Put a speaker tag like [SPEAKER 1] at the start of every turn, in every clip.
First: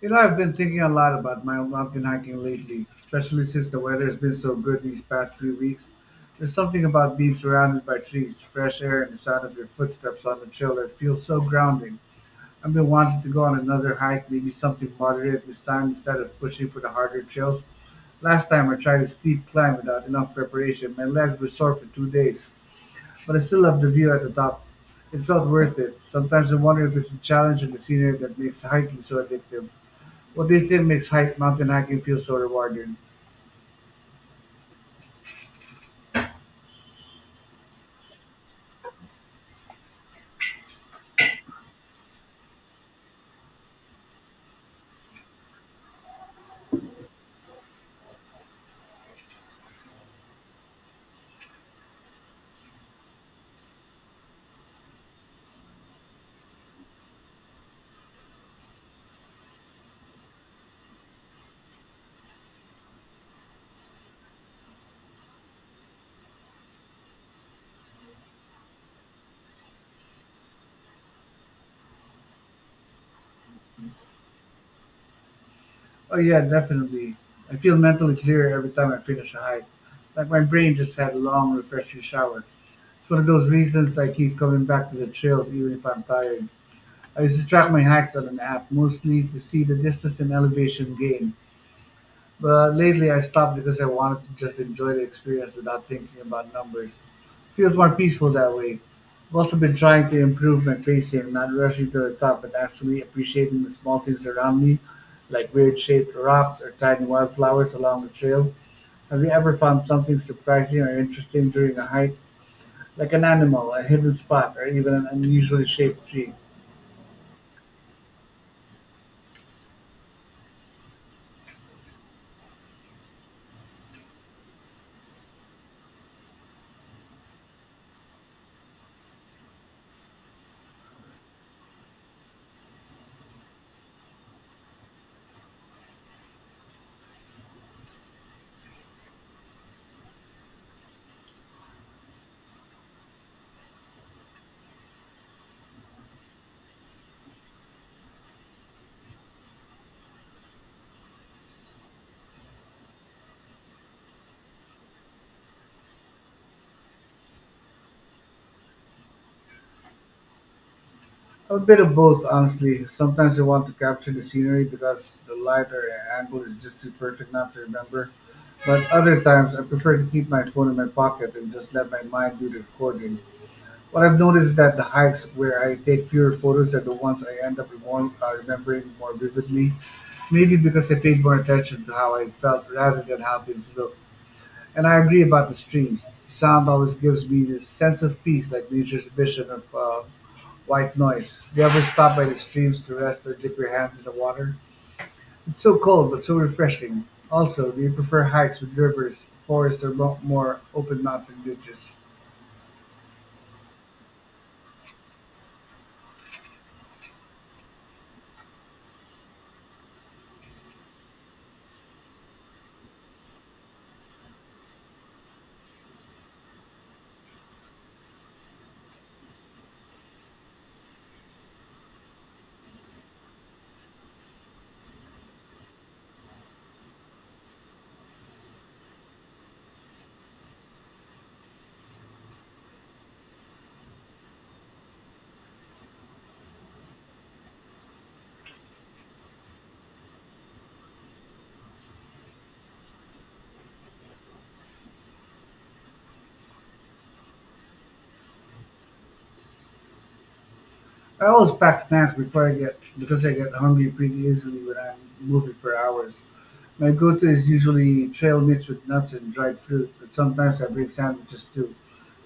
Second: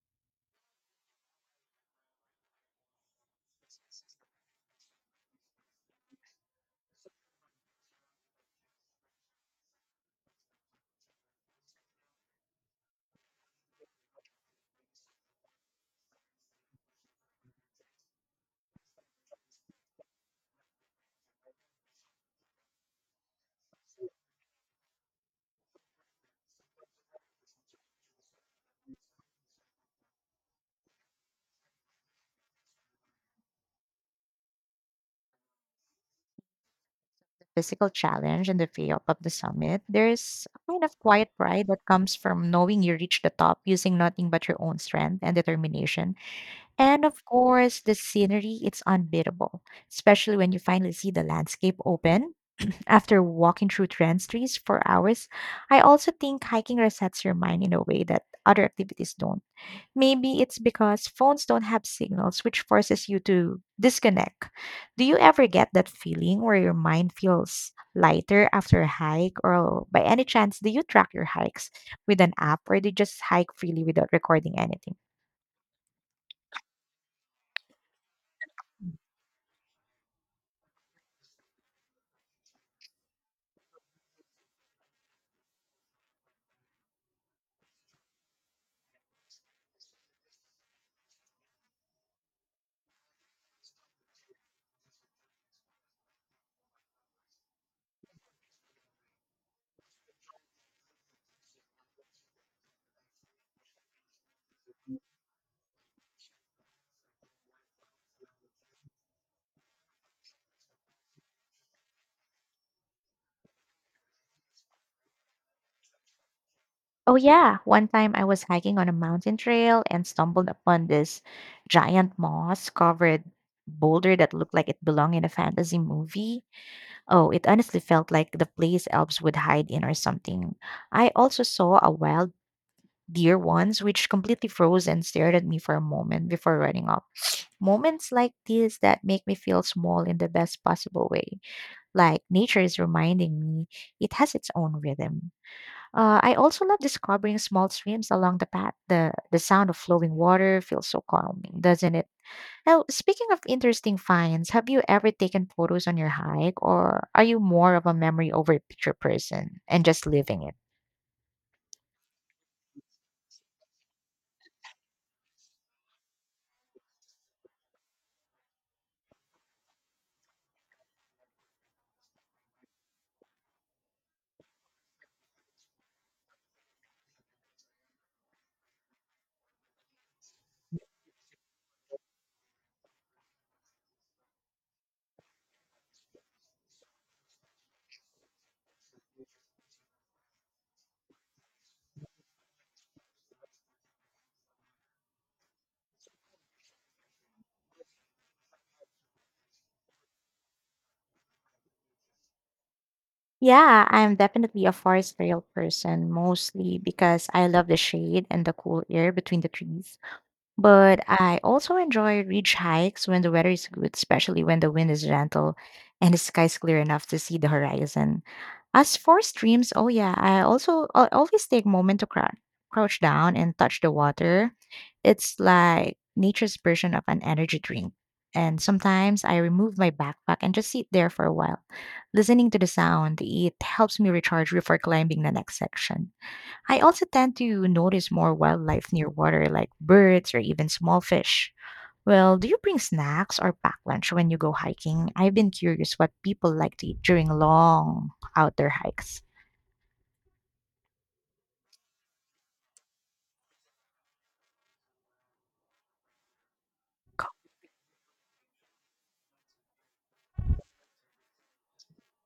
[SPEAKER 1] I've been thinking a lot about my mountain hiking lately, especially since the weather has been so good these past few weeks. There's something about being surrounded by trees, fresh air, and the sound of your footsteps on the trail that feels so grounding. I've been wanting to go on another hike, maybe something moderate this time instead of pushing for the harder trails. Last time I tried a steep climb without enough preparation, my legs were sore for 2 days, but I still love the view at the top. It felt worth it. Sometimes I wonder if it's the challenge and the scenery that makes hiking so addictive. What do you think makes hike mountain hiking feel so rewarding?
[SPEAKER 2] Physical challenge and the payoff of the summit, there's a kind of quiet pride that comes from knowing you reached the top using nothing but your own strength and determination. And of course, the scenery, it's unbeatable, especially when you finally see the landscape open after walking through trans trees for hours. I also think hiking resets your mind in a way that other activities don't. Maybe it's because phones don't have signals, which forces you to disconnect. Do you ever get that feeling where your mind feels lighter after a hike? Or by any chance, do you track your hikes with an app or do you just hike freely without recording anything?
[SPEAKER 1] Oh yeah, definitely. I feel mentally clearer every time I finish a hike. Like my brain just had a long, refreshing shower. It's one of those reasons I keep coming back to the trails even if I'm tired. I used to track my hikes on an app mostly to see the distance and elevation gain. But lately I stopped because I wanted to just enjoy the experience without thinking about numbers. Feels more peaceful that way. I've also been trying to improve my pacing, not rushing to the top, but actually appreciating the small things around me, like weird shaped rocks or tiny wildflowers along the trail. Have you ever found something surprising or interesting during a hike, like an animal, a hidden spot, or even an unusually shaped tree?
[SPEAKER 2] Oh, yeah. One time I was hiking on a mountain trail and stumbled upon this giant moss covered boulder that looked like it belonged in a fantasy movie. Oh, it honestly felt like the place elves would hide in or something. I also saw a wild deer once, which completely froze and stared at me for a moment before running off. Moments like these that make me feel small in the best possible way. Like nature is reminding me it has its own rhythm. I also love discovering small streams along the path. The sound of flowing water feels so calming, doesn't it? Now, speaking of interesting finds, have you ever taken photos on your hike, or are you more of a memory over picture person and just living it?
[SPEAKER 1] A bit of both, honestly. Sometimes I want to capture the scenery because the light or angle is just too perfect not to remember. But other times, I prefer to keep my phone in my pocket and just let my mind do the recording. What I've noticed is that the hikes where I take fewer photos are the ones I end up remembering more vividly. Maybe because I paid more attention to how I felt rather than how things look. And I agree about the streams. The sound always gives me this sense of peace, like nature's vision of white noise. Do you ever stop by the streams to rest or dip your hands in the water? It's so cold but so refreshing. Also, do you prefer hikes with rivers, forests, or more open mountain ditches?
[SPEAKER 2] Yeah, I'm definitely a forest trail person, mostly because I love the shade and the cool air between the trees. But I also enjoy ridge hikes when the weather is good, especially when the wind is gentle and the sky is clear enough to see the horizon. As for streams, oh yeah, I always take moment to crouch down and touch the water. It's like nature's version of an energy drink. And sometimes I remove my backpack and just sit there for a while, listening to the sound. It helps me recharge before climbing the next section. I also tend to notice more wildlife near water, like birds or even small fish. Well, do you bring snacks or pack lunch when you go hiking? I've been curious what people like to eat during long outdoor hikes.
[SPEAKER 1] I always pack snacks before I get because I get hungry pretty easily when I'm moving for hours. My go-to is usually trail mixed with nuts and dried fruit, but sometimes I bring sandwiches too,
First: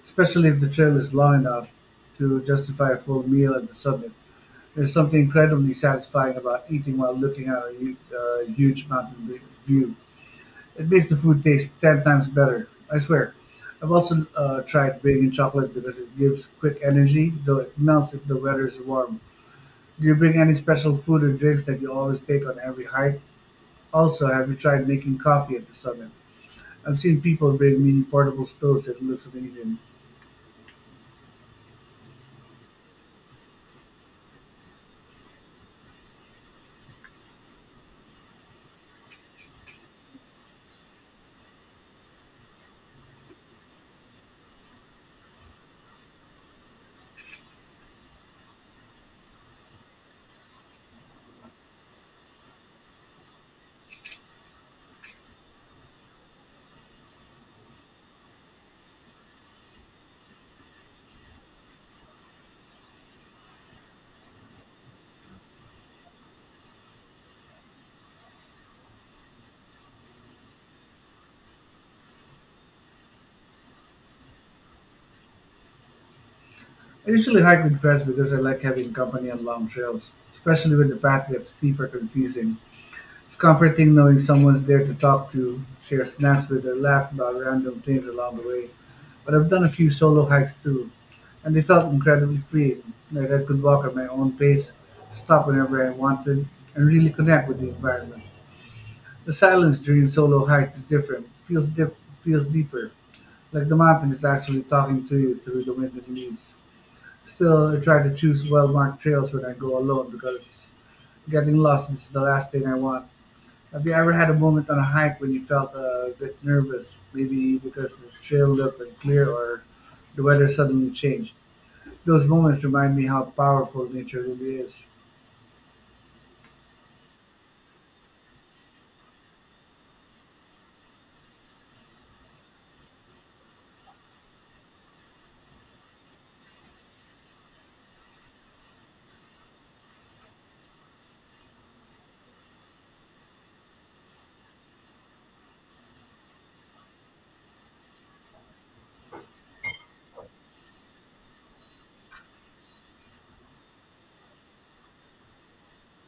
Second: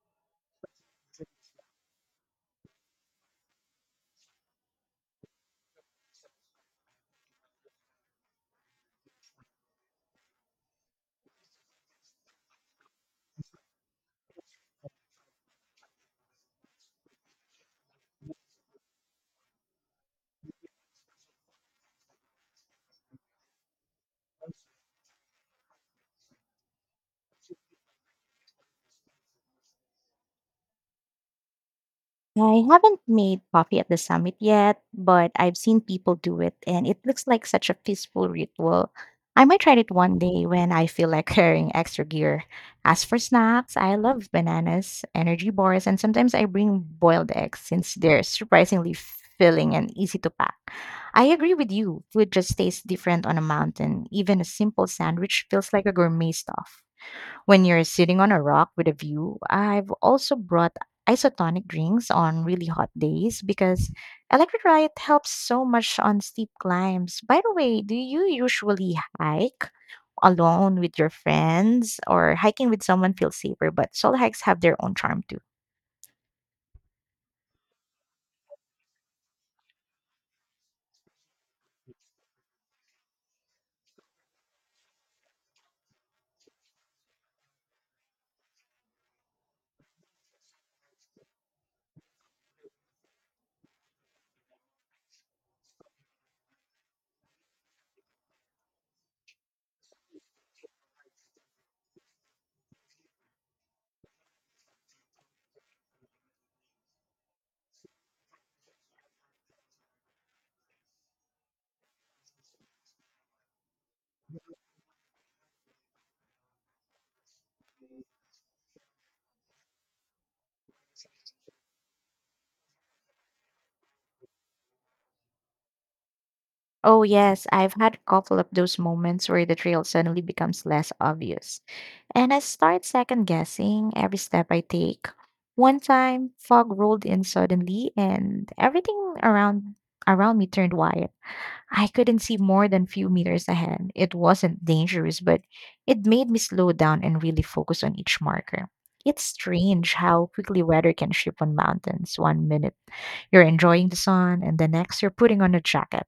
[SPEAKER 1] especially if the trail is long enough to justify a full meal at the summit. There's something incredibly satisfying about eating while looking at a huge mountain view. It makes the food taste 10 times better, I swear. I've also tried bringing chocolate because it gives quick energy, though it melts if the weather is warm. Do you bring any special food or drinks that you always take on every hike? Also, have you tried making coffee at the summit? I've seen people bring mini portable stoves and it looks amazing.
[SPEAKER 2] I haven't made coffee at the summit yet, but I've seen people do it and it looks like such a peaceful ritual. I might try it one day when I feel like carrying extra gear. As for snacks, I love bananas, energy bars, and sometimes I bring boiled eggs since they're surprisingly filling and easy to pack. I agree with you, food just tastes different on a mountain. Even a simple sandwich feels like a gourmet stuff when you're sitting on a rock with a view. I've also brought isotonic drinks on really hot days because electrolyte helps so much on steep climbs. By the way, do you usually hike alone with your friends or hiking with someone feels safer, but solo hikes have their own charm too.
[SPEAKER 1] I usually hike with friends because I like having company on long trails, especially when the path gets steep or confusing. It's comforting knowing someone's there to talk to, share snacks with, or laugh about random things along the way. But I've done a few solo hikes too, and they felt incredibly freeing, like I could walk at my own pace, stop whenever I wanted, and really connect with the environment. The silence during solo hikes is different. It feels deeper, like the mountain is actually talking to you through the wind and leaves. Still, I try to choose well-marked trails when I go alone because getting lost is the last thing I want. Have you ever had a moment on a hike when you felt a bit nervous, maybe because the trail looked unclear or the weather suddenly changed? Those moments remind me how powerful nature really is.
[SPEAKER 2] Oh yes, I've had a couple of those moments where the trail suddenly becomes less obvious. And I start second guessing every step I take. One time, fog rolled in suddenly and everything around me turned white. I couldn't see more than few meters ahead. It wasn't dangerous, but it made me slow down and really focus on each marker. It's strange how quickly weather can shift on mountains. One minute you're enjoying the sun, and the next, you're putting on a jacket.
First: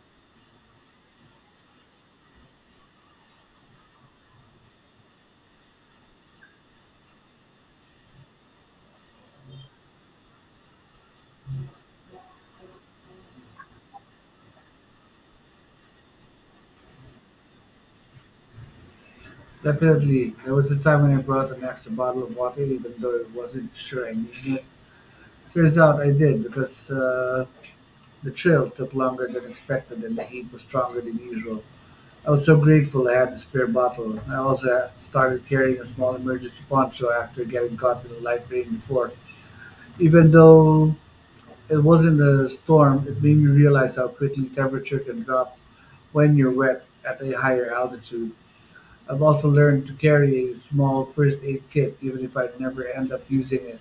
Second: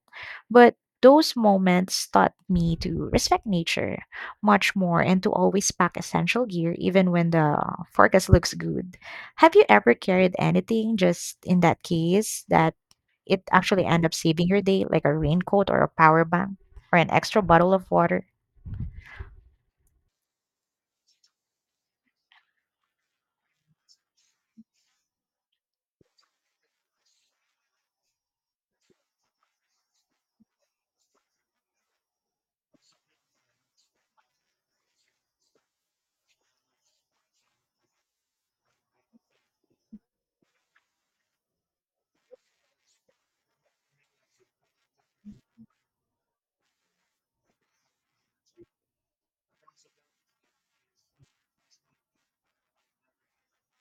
[SPEAKER 2] But those moments taught me to respect nature much more and to always pack essential gear even when the forecast looks good. Have you ever carried anything just in that case that it actually end up saving your day, like a raincoat or a power bank or an extra bottle of water?
[SPEAKER 1] Definitely, there was a time when I brought an extra bottle of water, even though I wasn't sure I needed it. Turns out I did because the trail took longer than expected and the heat was stronger than usual. I was so grateful I had the spare bottle. I also started carrying a small emergency poncho after getting caught in a light rain before. Even though it wasn't a storm, it made me realize how quickly temperature can drop when you're wet at a higher altitude. I've also learned to carry a small first aid kit even if I never end up using it.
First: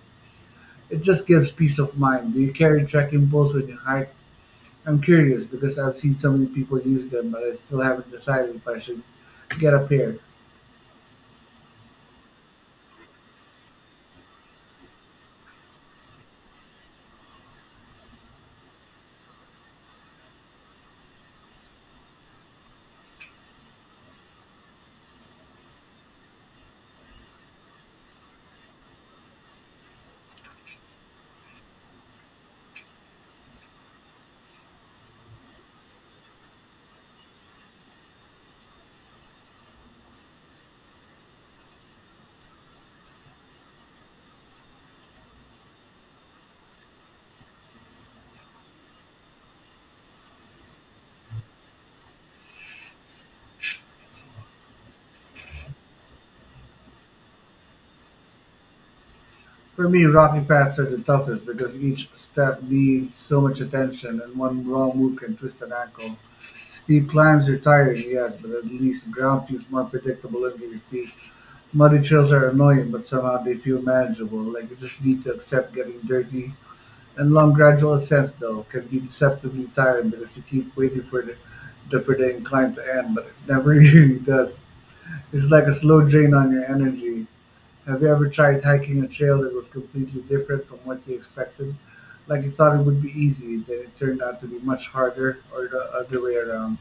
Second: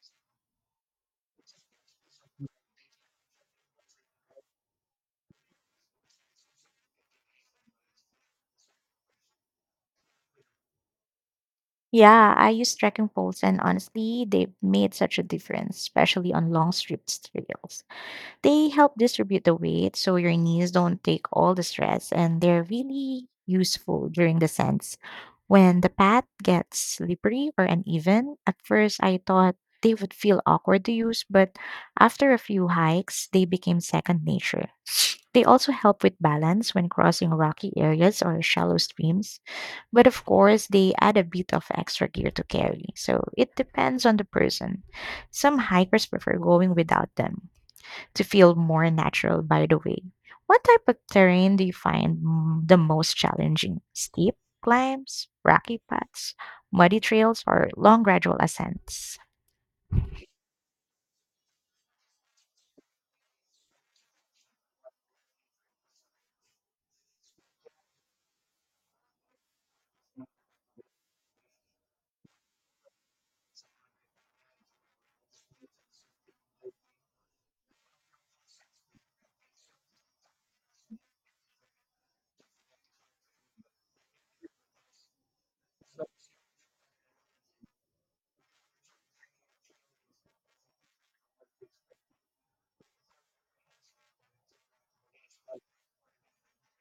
[SPEAKER 1] It just gives peace of mind. Do you carry trekking poles when you hike? I'm curious because I've seen so many people use them, but I still haven't decided if I should get a pair.
[SPEAKER 2] Yeah, I use trekking poles, and honestly, they made such a difference, especially on long strips trails. They help distribute the weight so your knees don't take all the stress, and they're really useful during descents. When the path gets slippery or uneven, at first I thought they would feel awkward to use, but after a few hikes, they became second nature. They also help with balance when crossing rocky areas or shallow streams, but of course, they add a bit of extra gear to carry, so it depends on the person. Some hikers prefer going without them, to feel more natural by the way. What type of terrain do you find the most challenging? Steep climbs, rocky paths, muddy trails, or long gradual ascents?
[SPEAKER 1] For me, rocking pads are the toughest because each step needs so much attention and one wrong move can twist an ankle. Steep climbs are tiring, yes, but at least ground feels more predictable under your feet. Muddy trails are annoying, but somehow they feel manageable, like you just need to accept getting dirty. And long gradual ascents, though, can be deceptively tiring because you keep waiting for the for the incline to end, but it never really does. It's like a slow drain on your energy. Have you ever tried hiking a trail that was completely different from what you expected? Like you thought it would be easy, then it turned out to be much harder, or the other way around.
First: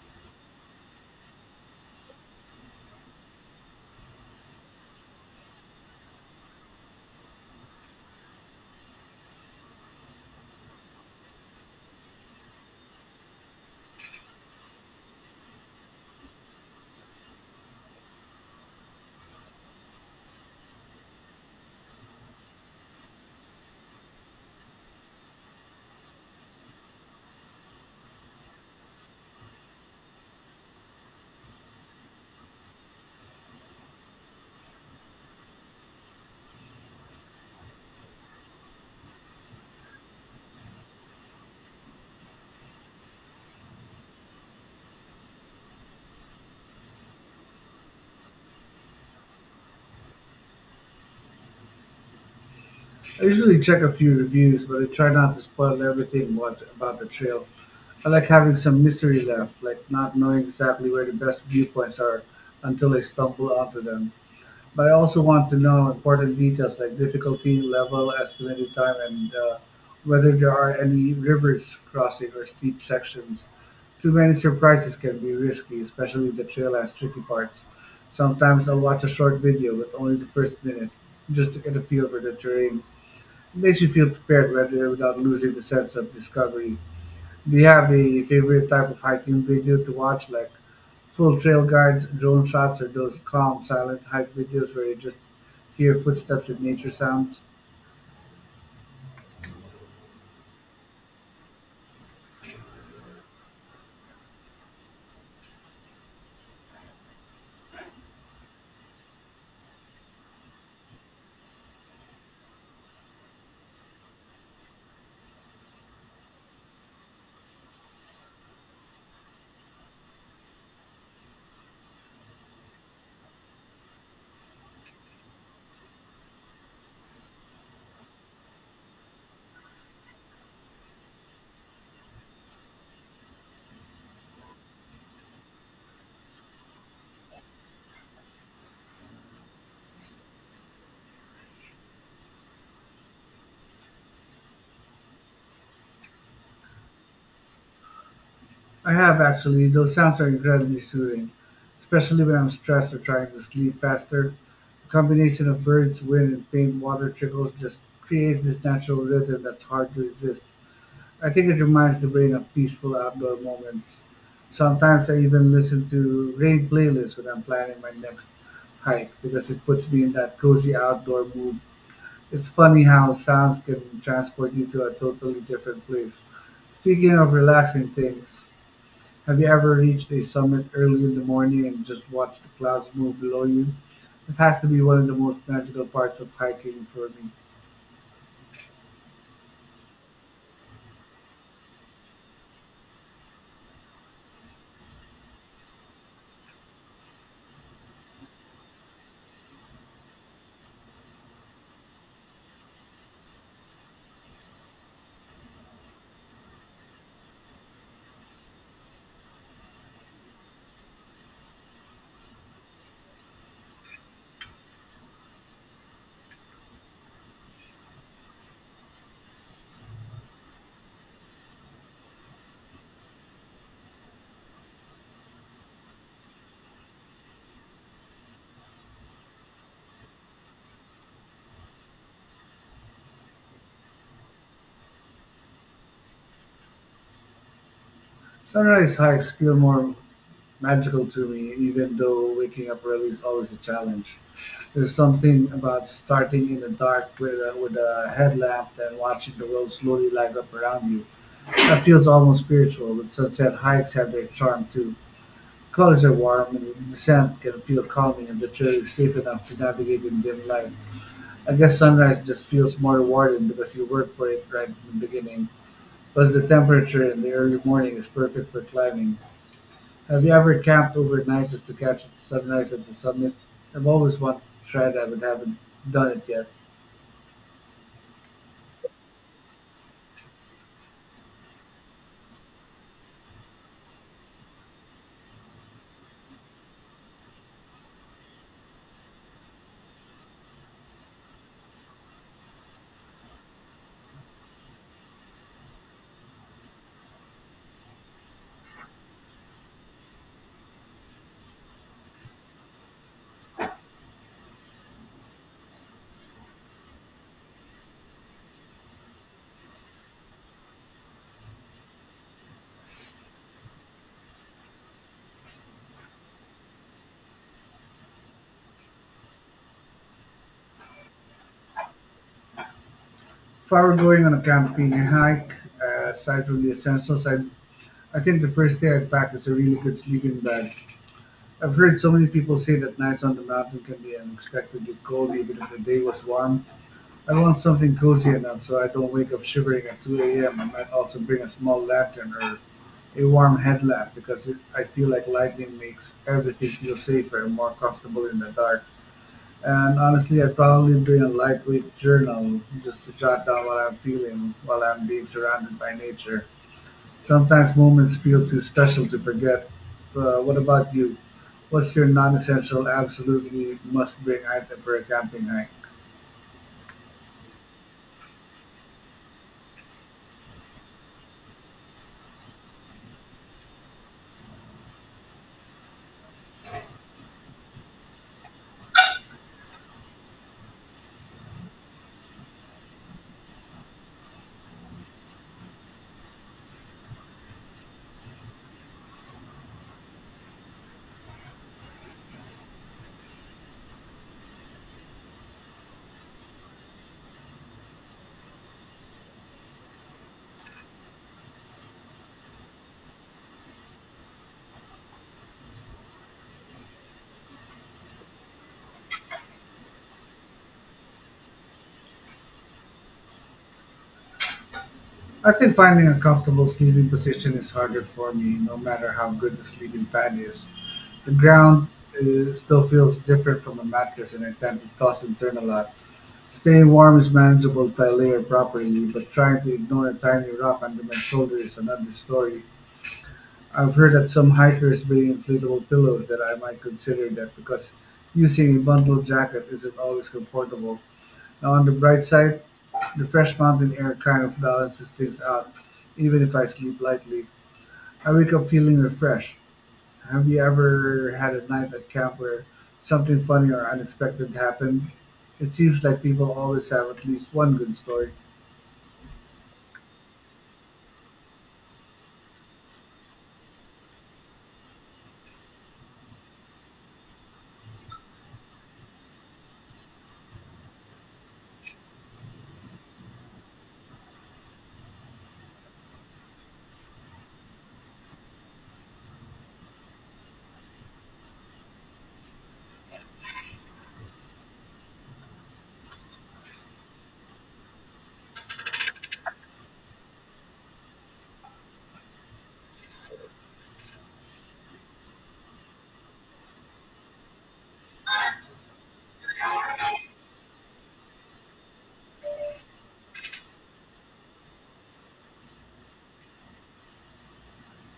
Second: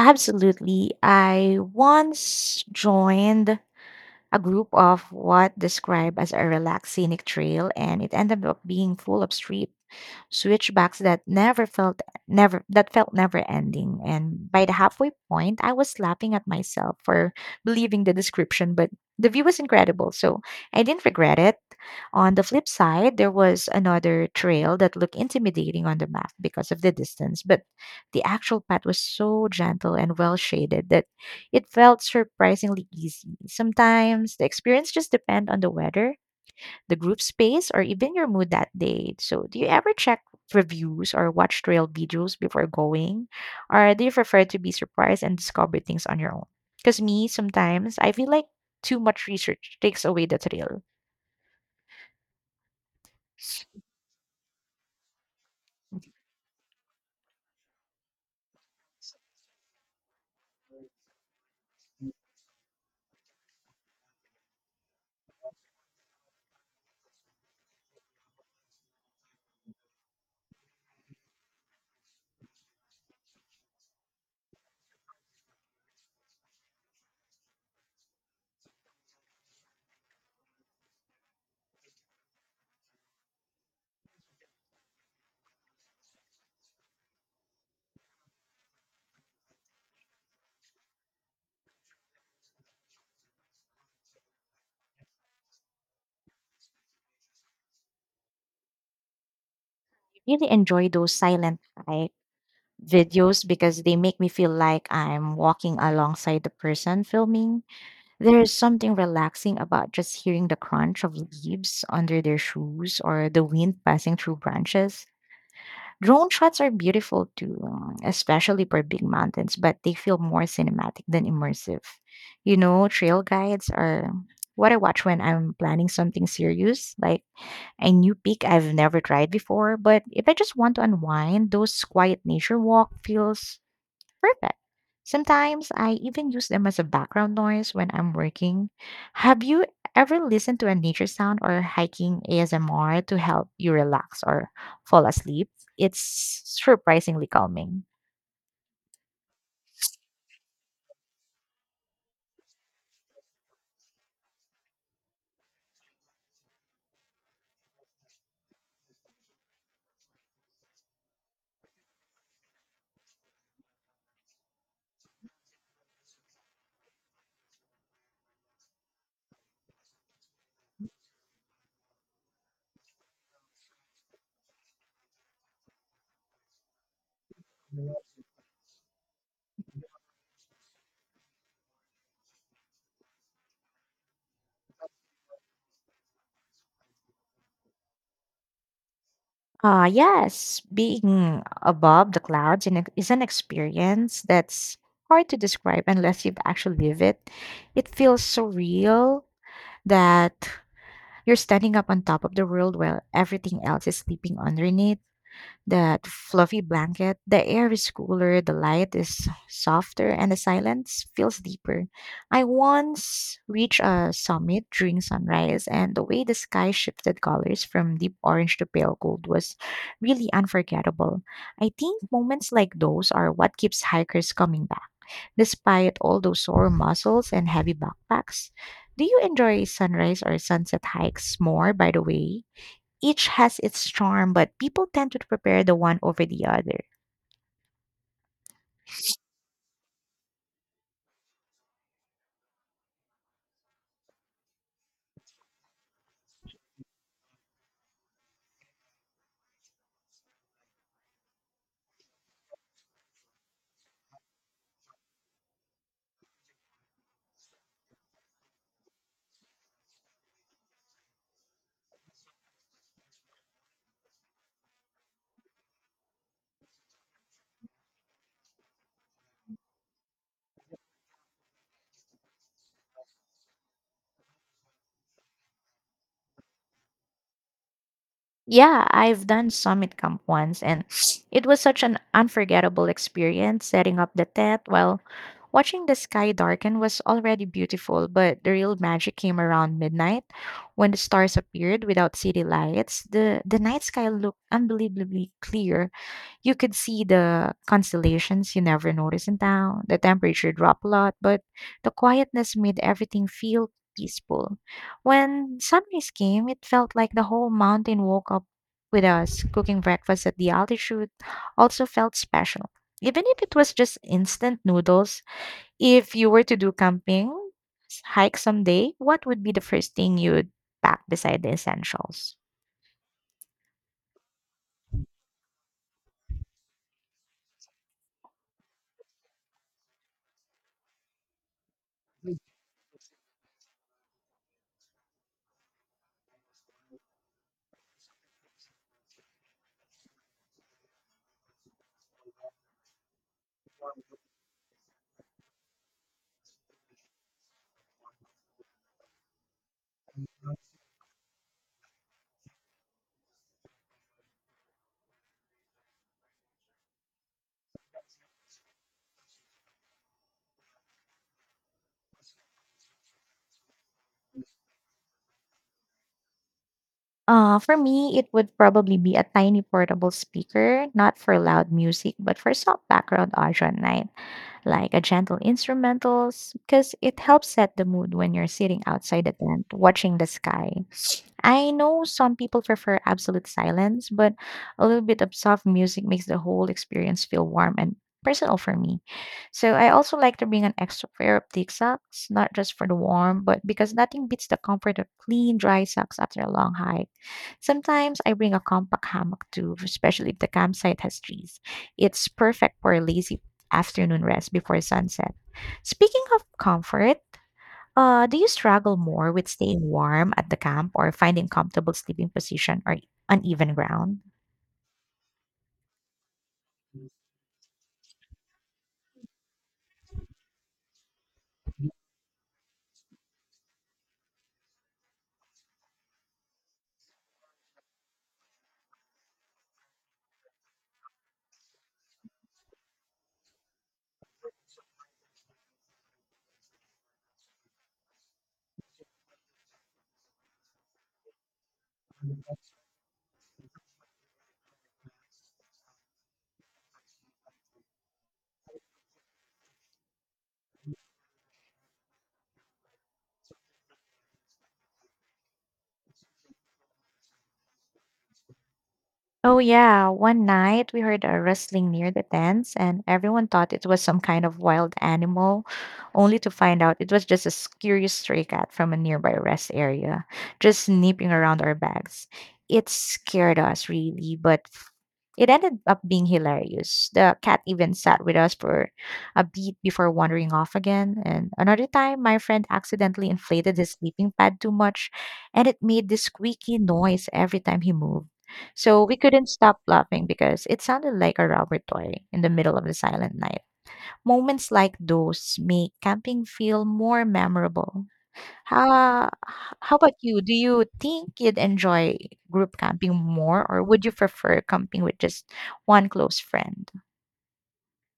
[SPEAKER 2] Absolutely. I once joined a group of what described as a relaxed scenic trail, and it ended up being full of steep switchbacks that never felt never that felt never ending. And by the halfway point, I was laughing at myself for believing the description, but the view was incredible, so I didn't regret it. On the flip side, there was another trail that looked intimidating on the map because of the distance, but the actual path was so gentle and well shaded that it felt surprisingly easy. Sometimes the experience just depend on the weather, the group space, or even your mood that day. So, do you ever check reviews or watch trail videos before going? Or do you prefer to be surprised and discover things on your own? Because me, sometimes I feel like too much research takes away the thrill.
[SPEAKER 1] I usually
[SPEAKER 2] So,
[SPEAKER 1] check a few reviews, but I try not to spoil about the trail. I like having some mystery left, like not knowing exactly where the best viewpoints are until I stumble onto them. But I also want to know important details like difficulty level, estimated time, and whether there are any rivers crossing or steep sections. Too many surprises can be risky, especially if the trail has tricky parts. Sometimes I'll watch a short video with only the first minute just to get a feel for the terrain. It makes me feel prepared rather without losing the sense of discovery. Do you have a favorite type of hiking video to watch, like full trail guides, drone shots, or those calm, silent hike videos where you just hear footsteps and nature sounds?
[SPEAKER 2] I really enjoy those silent hike videos because they make me feel like I'm walking alongside the person filming. There is something relaxing about just hearing the crunch of leaves under their shoes or the wind passing through branches. Drone shots are beautiful too, especially for big mountains, but they feel more cinematic than immersive. You know, trail guides are what I watch when I'm planning something serious, like a new peak I've never tried before. But if I just want to unwind, those quiet nature walk feels perfect. Sometimes I even use them as a background noise when I'm working. Have you ever listened to a nature sound or hiking ASMR to help you relax or fall asleep? It's surprisingly calming.
[SPEAKER 1] I have actually. Those sounds are incredibly soothing, especially when I'm stressed or trying to sleep faster. The combination of birds, wind, and faint water trickles just creates this natural rhythm that's hard to resist. I think it reminds the brain of peaceful outdoor moments. Sometimes I even listen to rain playlists when I'm planning my next hike because it puts me in that cozy outdoor mood. It's funny how sounds can transport you to a totally different place. Speaking of relaxing things, have you ever reached a summit early in the morning and just watched the clouds move below you? It has to be one of the most magical parts of hiking for me.
[SPEAKER 2] Yes, being above the clouds is an experience that's hard to describe unless you've actually lived it. It feels so real that you're standing up on top of the world while everything else is sleeping underneath. That fluffy blanket, the air is cooler, the light is softer, and the silence feels deeper. I once reached a summit during sunrise, and the way the sky shifted colors from deep orange to pale gold was really unforgettable. I think moments like those are what keeps hikers coming back, despite all those sore muscles and heavy backpacks. Do you enjoy sunrise or sunset hikes more, by the way? Each has its charm, but people tend to prepare the one over the other.
[SPEAKER 1] Sunrise hikes feel more magical to me, even though waking up early is always a challenge. There's something about starting in the dark with a headlamp and watching the world slowly light up around you. That feels almost spiritual, but sunset hikes have their charm too. Colors are warm and the sand can feel calming and the trail is safe enough to navigate in dim light. I guess sunrise just feels more rewarding because you work for it right in the beginning. Plus, the temperature in the early morning is perfect for climbing. Have you ever camped overnight just to catch the sunrise at the summit? I've always wanted to try that but haven't done it yet.
[SPEAKER 2] Yeah, I've done summit camp once, and it was such an unforgettable experience. Setting up the tent while watching the sky darken was already beautiful, but the real magic came around midnight when the stars appeared without city lights. The night sky looked unbelievably clear. You could see the constellations you never notice in town. The temperature dropped a lot, but the quietness made everything feel peaceful. When sunrise came, it felt like the whole mountain woke up with us. Cooking breakfast at the altitude also felt special. Even if it was just instant noodles, if you were to do camping, hike someday, what would be the first thing you'd pack beside the essentials?
[SPEAKER 1] If I were going on a camping hike, aside from the essentials, I think the first thing I'd pack is a really good sleeping bag. I've heard so many people say that nights on the mountain can be unexpectedly cold even if the day was warm. I want something cozy enough so I don't wake up shivering at 2 a.m. I might also bring a small lantern or a warm headlamp I feel like lighting makes everything feel safer and more comfortable in the dark. And honestly, I'd probably bring a lightweight journal just to jot down what I'm feeling while I'm being surrounded by nature. Sometimes moments feel too special to forget. What about you? What's your non-essential, absolutely must-bring item for a camping hike?
[SPEAKER 2] For me, it would probably be a tiny portable speaker, not for loud music, but for soft background audio at night, like a gentle instrumentals, because it helps set the mood when you're sitting outside the tent watching the sky. I know some people prefer absolute silence, but a little bit of soft music makes the whole experience feel warm and personal for me. So I also like to bring an extra pair of thick socks, not just for the warm, but because nothing beats the comfort of clean, dry socks after a long hike. Sometimes I bring a compact hammock too, especially if the campsite has trees. It's perfect for a lazy afternoon rest before sunset. Speaking of comfort, do you struggle more with staying warm at the camp or finding comfortable sleeping position or uneven ground?
[SPEAKER 1] I think finding a comfortable sleeping position is harder for me, no matter how good the sleeping pad is. The ground still feels different from a mattress and I tend to toss and turn a lot. Staying warm is manageable if I layer properly, but trying to ignore a tiny rock under my shoulder is another story. I've heard that some hikers bring inflatable pillows that I might consider that because using a bundle jacket isn't always comfortable. Now, on the bright side, the fresh mountain air kind of balances things out, even if I sleep lightly. I wake up feeling refreshed. Have you ever had a night at camp where something funny or unexpected happened? It seems like people always have at least one good story.
[SPEAKER 2] Oh, yeah. One night we heard a rustling near the tents, and everyone thought it was some kind of wild animal, only to find out it was just a curious stray cat from a nearby rest area, just sneaking around our bags. It scared us really, but it ended up being hilarious. The cat even sat with us for a beat before wandering off again. And another time, my friend accidentally inflated his sleeping pad too much, and it made this squeaky noise every time he moved. So we couldn't stop laughing because it sounded like a rubber toy in the middle of the silent night. Moments like those make camping feel more memorable. How, how about you? Do you think you'd enjoy group camping more, or would you prefer camping with just one close friend?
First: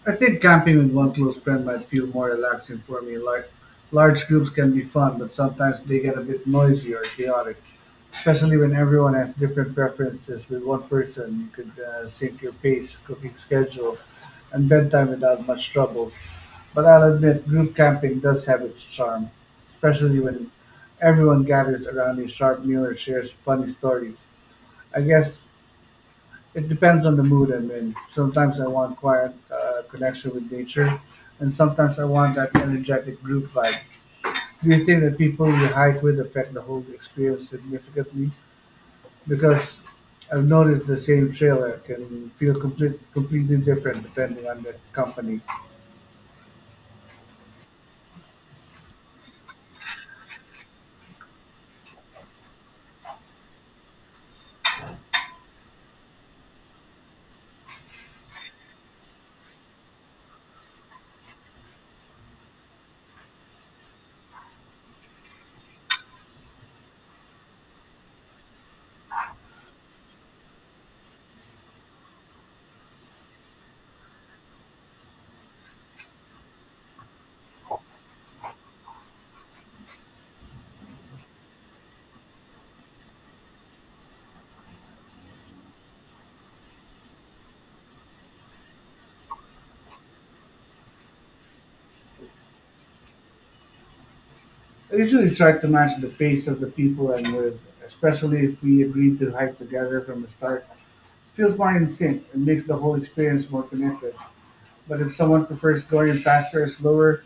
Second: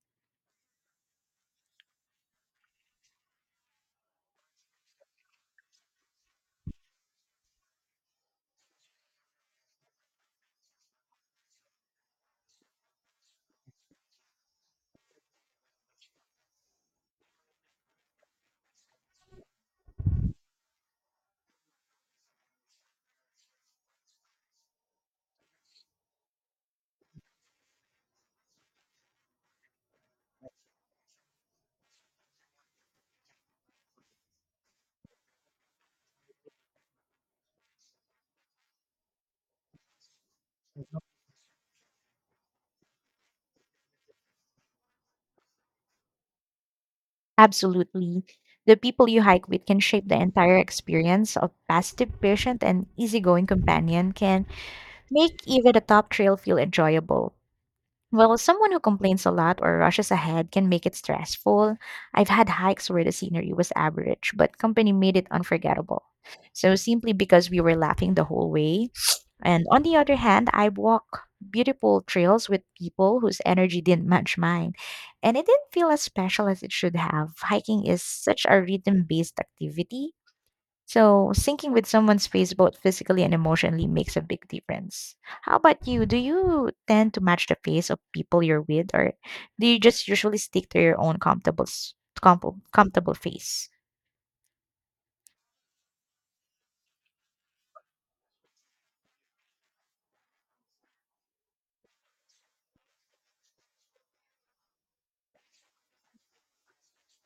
[SPEAKER 1] I think camping with one close friend might feel more relaxing for me. Like large groups can be fun, but sometimes they get a bit noisy or chaotic, especially when everyone has different preferences. With one person, you could sync your pace, cooking schedule, and bedtime without much trouble. But I'll admit, group camping does have its charm, especially when everyone gathers around a sharp meal or shares funny stories. I guess it depends on the mood I'm in. Sometimes I want quiet connection with nature, and sometimes I want that energetic group vibe. Do you think that people you hike with affect the whole experience significantly? Because I've noticed the same trailer can feel completely different depending on the company.
[SPEAKER 2] Absolutely. The people you hike with can shape the entire experience. A positive, patient, and easygoing companion can make even a top trail feel enjoyable. Well, someone who complains a lot or rushes ahead can make it stressful. I've had hikes where the scenery was average, but company made it unforgettable. So simply because we were laughing the whole way. And on the other hand, I walk beautiful trails with people whose energy didn't match mine. And it didn't feel as special as it should have. Hiking is such a rhythm based activity so, syncing with someone's pace both physically and emotionally makes a big difference. How about you? Do you tend to match the pace of people you're with, or do you just usually stick to your own comfortable pace?
[SPEAKER 1] I usually try to match the pace of the people I'm with, especially if we agree to hike together from the start. It feels more in sync and makes the whole experience more connected. But if someone prefers going faster or slower,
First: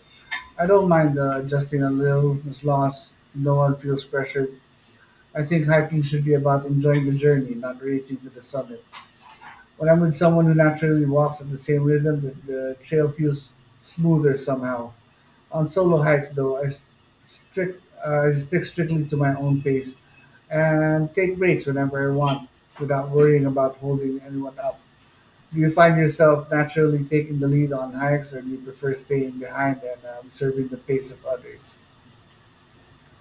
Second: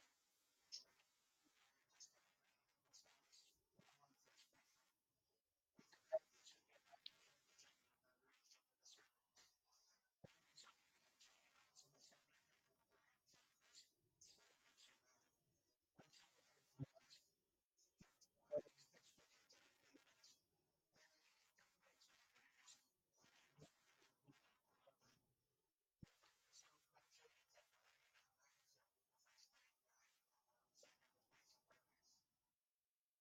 [SPEAKER 1] I don't mind adjusting a little as long as no one feels pressured. I think hiking should be about enjoying the journey, not racing to the summit. When I'm with someone who naturally walks at the same rhythm, the trail feels smoother somehow. On solo hikes, though, I stick strictly to my own pace and take breaks whenever I want without worrying about holding anyone up. Do you find yourself naturally taking the lead on hikes, or do you prefer staying behind and observing the pace of others?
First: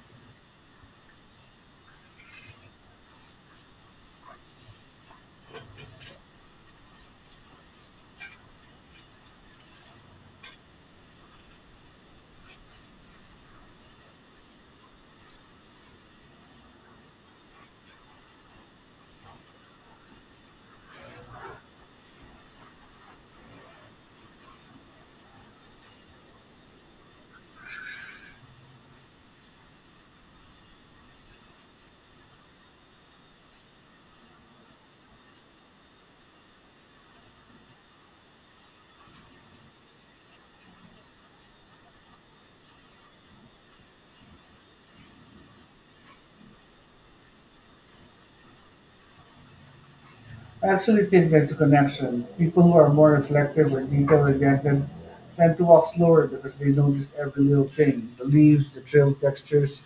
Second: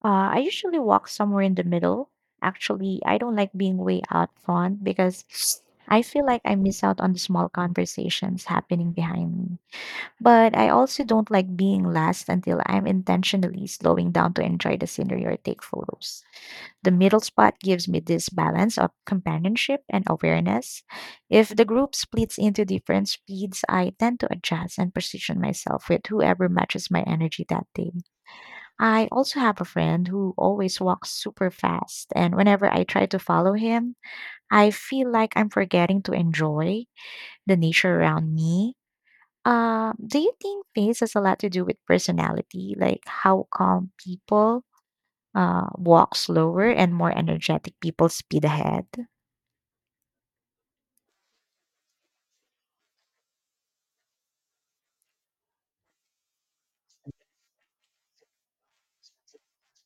[SPEAKER 2] I usually walk somewhere in the middle. Actually, I don't like being way out front because I feel like I miss out on the small conversations happening behind me. But I also don't like being last until I'm intentionally slowing down to enjoy the scenery or take photos. The middle spot gives me this balance of companionship and awareness. If the group splits into different speeds, I tend to adjust and position myself with whoever matches my energy that day. I also have a friend who always walks super fast, and whenever I try to follow him, I feel like I'm forgetting to enjoy the nature around me. Do you think pace has a lot to do with personality, like how calm people walk slower and more energetic people speed ahead.
[SPEAKER 1] I actually think there's a connection. People who are more reflective or detail oriented tend to walk slower because they notice every little thing, the leaves, the trail textures,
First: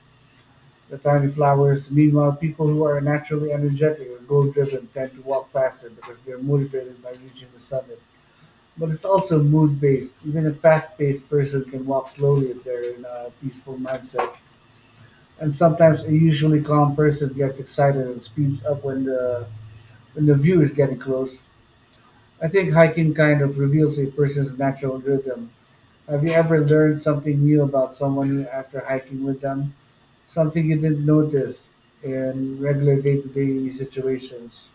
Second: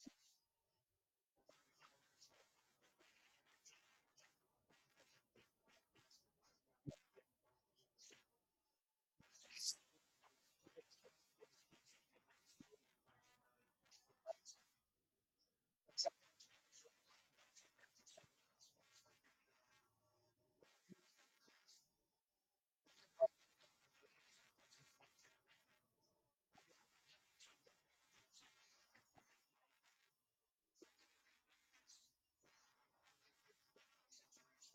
[SPEAKER 1] the tiny flowers. Meanwhile, people who are naturally energetic or goal driven tend to walk faster because they are motivated by reaching the summit. But it's also mood based. Even a fast paced person can walk slowly if they're in a peaceful mindset. And sometimes a usually calm person gets excited and speeds up when when the view is getting close. I think hiking kind of reveals a person's natural rhythm. Have you ever learned something new about someone after hiking with them? Something you didn't notice in regular day-to-day situations.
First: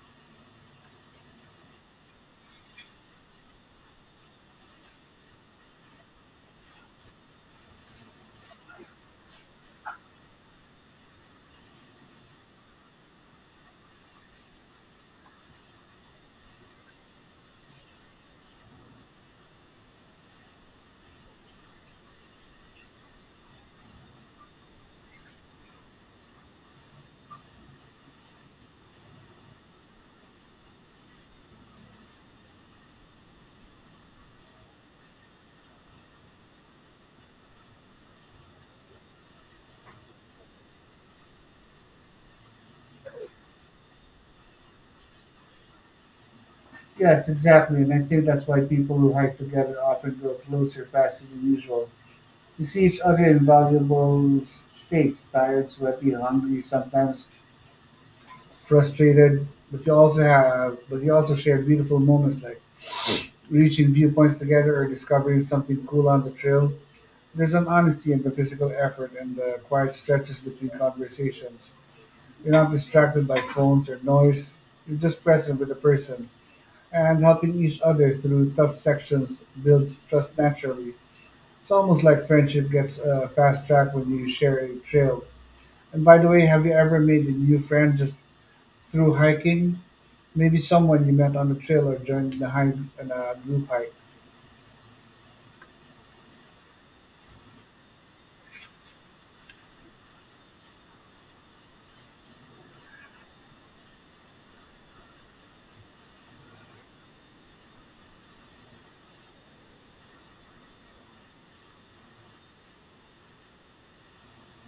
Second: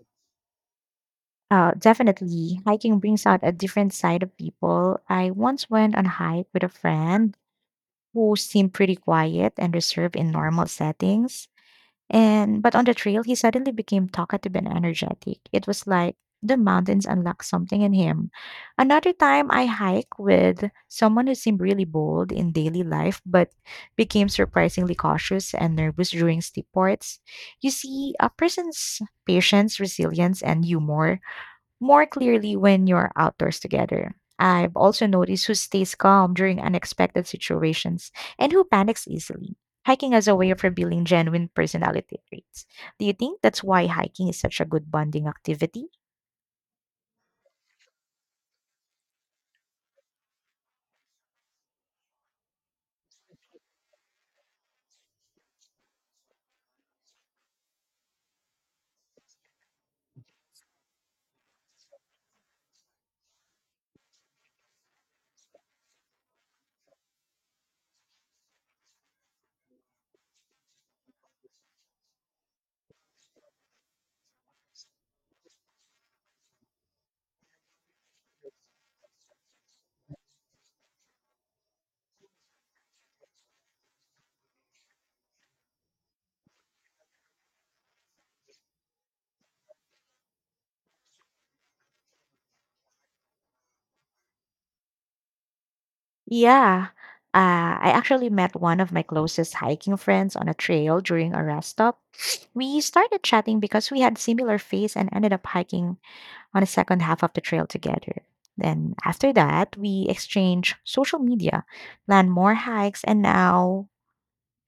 [SPEAKER 2] Definitely, hiking brings out a different side of people. I once went on a hike with a friend who seemed pretty quiet and reserved in normal settings. And but on the trail, he suddenly became talkative and energetic. It was like the mountains unlocked something in him. Another time, I hike with someone who seemed really bold in daily life, but became surprisingly cautious and nervous during steep parts. You see, a person's patience, resilience, and humor more clearly when you're outdoors together. I've also noticed who stays calm during unexpected situations and who panics easily. Hiking as a way of revealing genuine personality traits. Do you think that's why hiking is such a good bonding activity?
[SPEAKER 1] Yes, exactly, and I think that's why people who hike together often grow closer faster than usual. You see each other in states, tired, sweaty, hungry, sometimes frustrated, but but you also share beautiful moments like reaching viewpoints together or discovering something cool on the trail. There's an honesty in the physical effort and the quiet stretches between conversations. You're not distracted by phones or noise. You're just present with the person. And helping each other through tough sections builds trust naturally. It's almost like friendship gets a fast track when you share a trail. And by the way, have you ever made a new friend just through hiking? Maybe someone you met on the trail or joined in in a group hike.
[SPEAKER 2] Yeah. I actually met one of my closest hiking friends on a trail during a rest stop. We started chatting because we had similar face and ended up hiking on the second half of the trail together. Then after that, we exchange social media, plan more hikes, and now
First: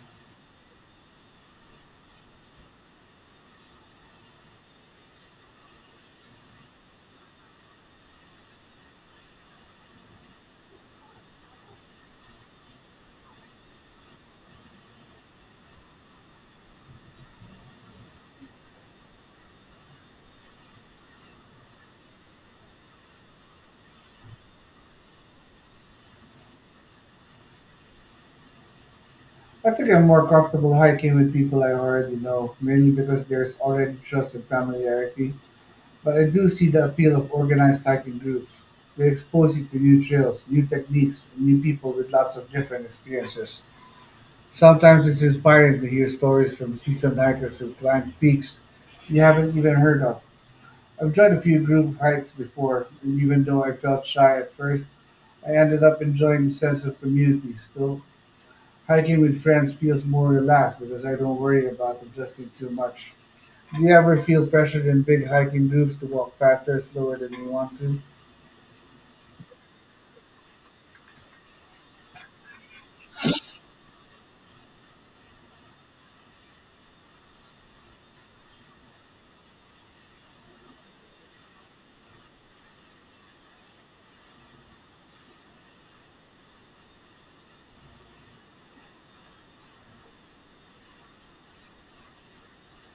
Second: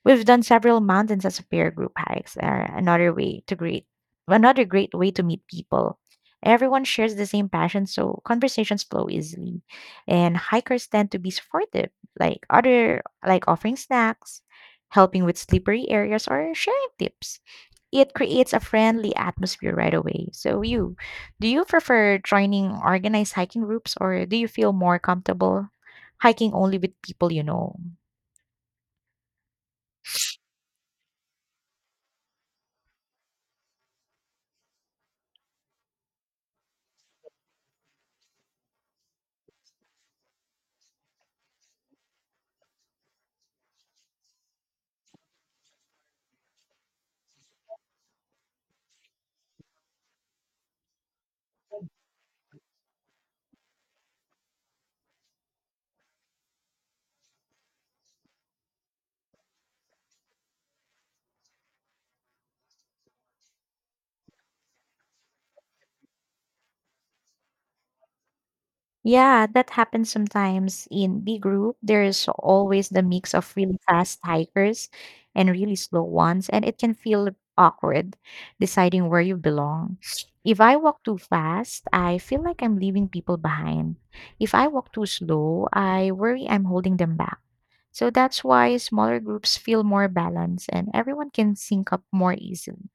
[SPEAKER 2] we've done several mountains as a pair group hikes. Are another way to great, another great way to meet people. Everyone shares the same passion, so conversations flow easily, and hikers tend to be supportive, like other like offering snacks, helping with slippery areas, or sharing tips it creates a friendly atmosphere right away. So you, do you prefer joining organized hiking groups or do you feel more comfortable hiking only with people you know?
[SPEAKER 1] I think I'm more comfortable hiking with people I already know, mainly because there's already trust and familiarity. But I do see the appeal of organized hiking groups. They expose you to new trails, new techniques, and new people with lots of different experiences. Sometimes it's inspiring to hear stories from seasoned hikers who climbed peaks you haven't even heard of. I've joined a few group hikes before, and even though I felt shy at first, I ended up enjoying the sense of community still. Hiking with friends feels more relaxed because I don't worry about adjusting too much. Do you ever feel pressured in big hiking groups to walk faster, slower than you want to?
[SPEAKER 2] Yeah, that happens sometimes in the group. There's always the mix of really fast hikers and really slow ones, and it can feel awkward deciding where you belong. If I walk too fast, I feel like I'm leaving people behind. If I walk too slow, I worry I'm holding them back. So that's why smaller groups feel more balanced and everyone can sync up more easily.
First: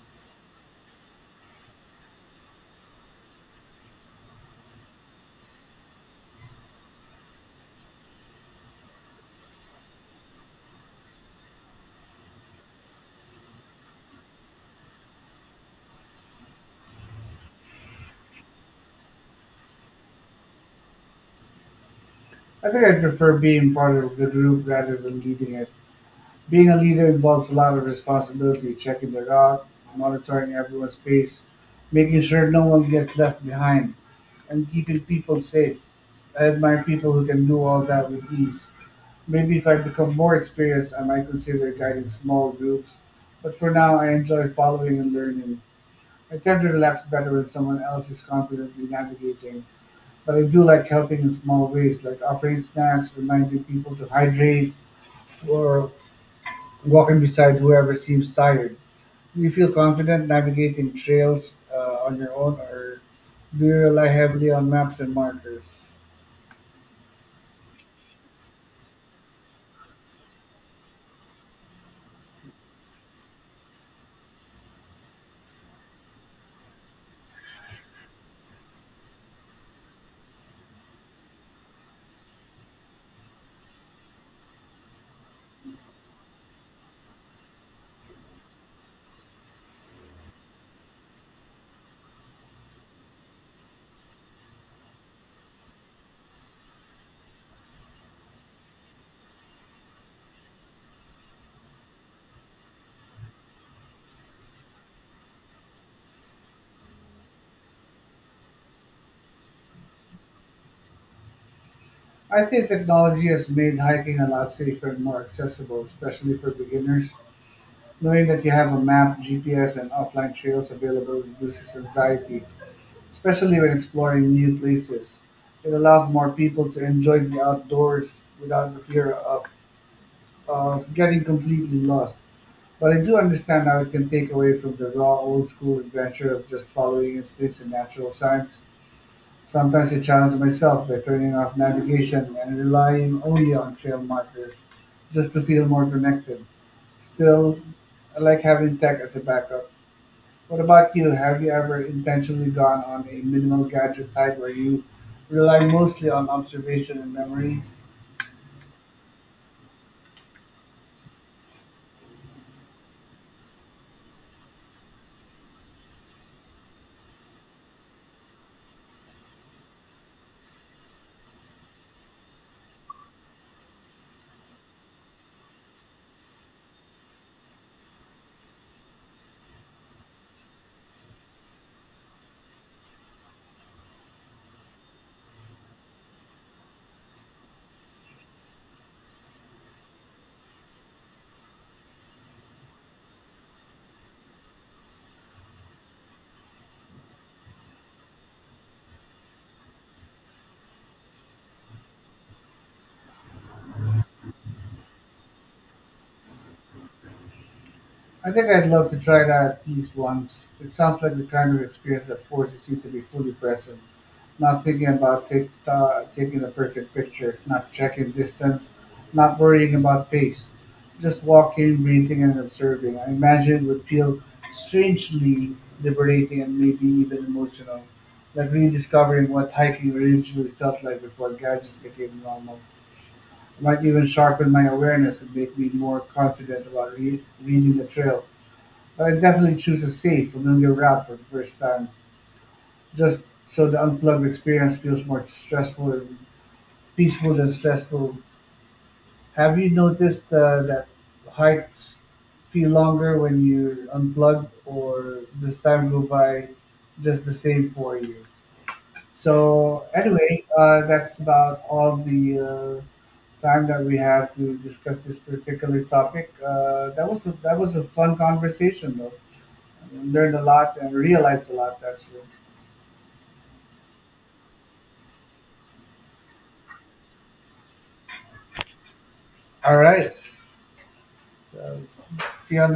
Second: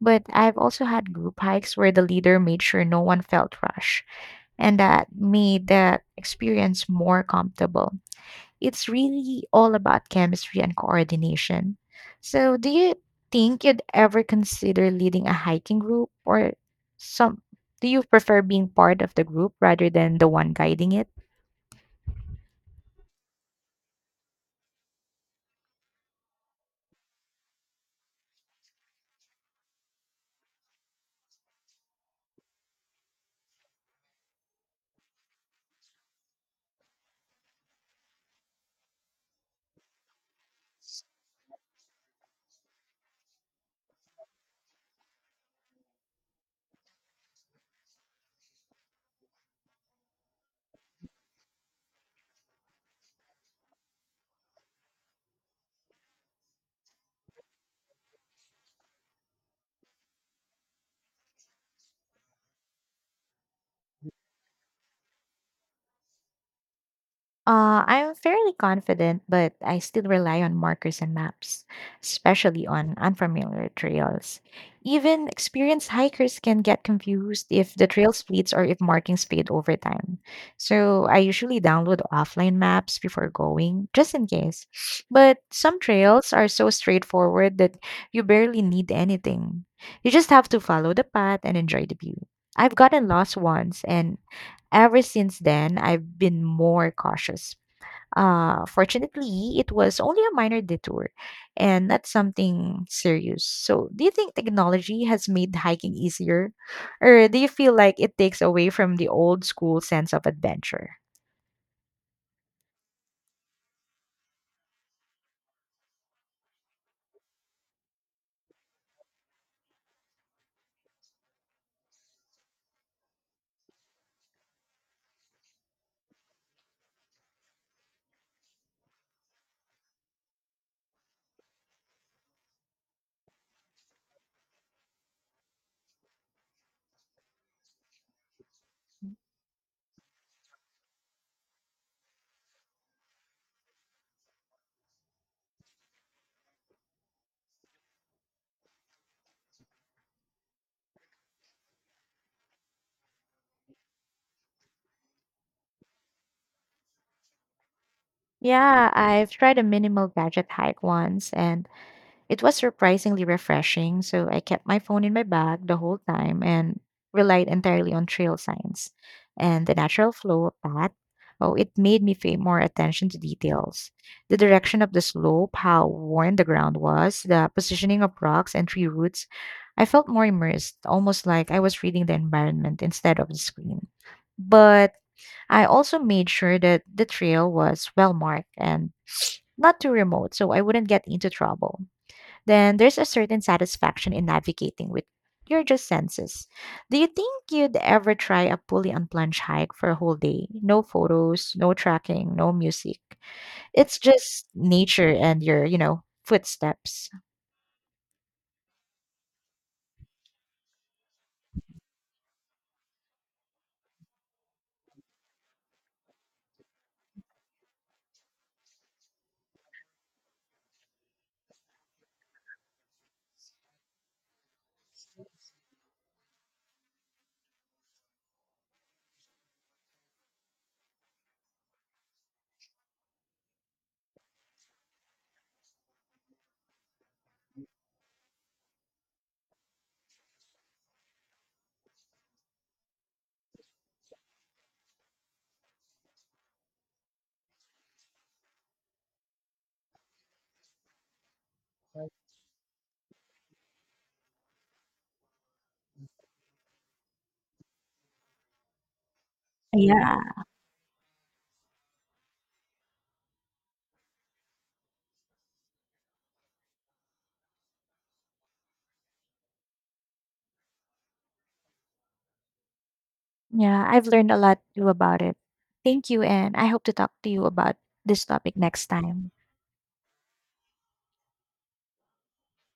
[SPEAKER 2] But I've also had group hikes where the leader made sure no one felt rushed, and that made the experience more comfortable. It's really all about chemistry and coordination. So, do you think you'd ever consider leading a hiking group or some do you prefer being part of the group rather than the one guiding it?
[SPEAKER 1] I think I prefer being part of the group rather than leading it. Being a leader involves a lot of responsibility, checking the route, monitoring everyone's pace, making sure no one gets left behind, and keeping people safe. I admire people who can do all that with ease. Maybe if I become more experienced, I might consider guiding small groups, but for now, I enjoy following and learning. I tend to relax better when someone else is confidently navigating. But I do like helping in small ways, like offering snacks, reminding people to hydrate, or walking beside whoever seems tired. Do you feel confident navigating trails on your own, or do you rely heavily on maps and markers?
[SPEAKER 2] I'm fairly confident, but I still rely on markers and maps, especially on unfamiliar trails. Even experienced hikers can get confused if the trail splits or if markings fade over time. So I usually download offline maps before going, just in case. But some trails are so straightforward that you barely need anything. You just have to follow the path and enjoy the view. I've gotten lost once and ever since then, I've been more cautious fortunately, it was only a minor detour and not something serious. So, do you think technology has made hiking easier? Or do you feel like it takes away from the old school sense of adventure?
[SPEAKER 1] I think technology has made hiking a lot safer and more accessible, especially for beginners. Knowing that you have a map, GPS, and offline trails available reduces anxiety especially when exploring new places. It allows more people to enjoy the outdoors without of getting completely lost. But I do understand how it can take away from the raw old school adventure of just following instincts and natural signs. Sometimes I challenge myself by turning off navigation and relying only on trail markers just to feel more connected. Still, I like having tech as a backup. What about you? Have you ever intentionally gone on a minimal gadget type where you rely mostly on observation and memory?
[SPEAKER 2] Yeah, I've tried a minimal gadget hike once and it was surprisingly refreshing, so I kept my phone in my bag the whole time and relied entirely on trail signs and the natural flow of that. Oh, it made me pay more attention to details. The direction of the slope, how worn the ground was, the positioning of rocks and tree roots. I felt more immersed, almost like I was reading the environment instead of the screen. But I also made sure that the trail was well marked and not too remote so I wouldn't get into trouble then there's a certain satisfaction in navigating with your just senses. Do you think you'd ever try a fully unplanned hike for a whole day? No photos, no tracking, no music. It's just nature and your, footsteps.
[SPEAKER 1] I think I'd love to try that at least once. It sounds like the kind of experience that forces you to be fully present, not thinking about taking the perfect picture, not checking distance, not worrying about pace, just walking, breathing, and observing. I imagine it would feel strangely liberating and maybe even emotional, like rediscovering what hiking originally felt like before gadgets became normal. It might even sharpen my awareness and make me more confident about reading the trail. But I definitely choose a safe, familiar route for the first time, just so the unplugged experience feels more stressful and peaceful than stressful. Have you noticed that hikes feel longer when you're unplugged, or does time go by just the same for you? So
[SPEAKER 2] Yeah.
[SPEAKER 1] anyway, that's about all the time that we have to discuss this particular topic. That was that was a fun conversation, though. Learned a lot and realized a lot actually.
[SPEAKER 2] Yeah, I've learned a lot too about it. Thank you, and I hope to talk to you about this topic next time.
[SPEAKER 1] All right. So, see you on the next.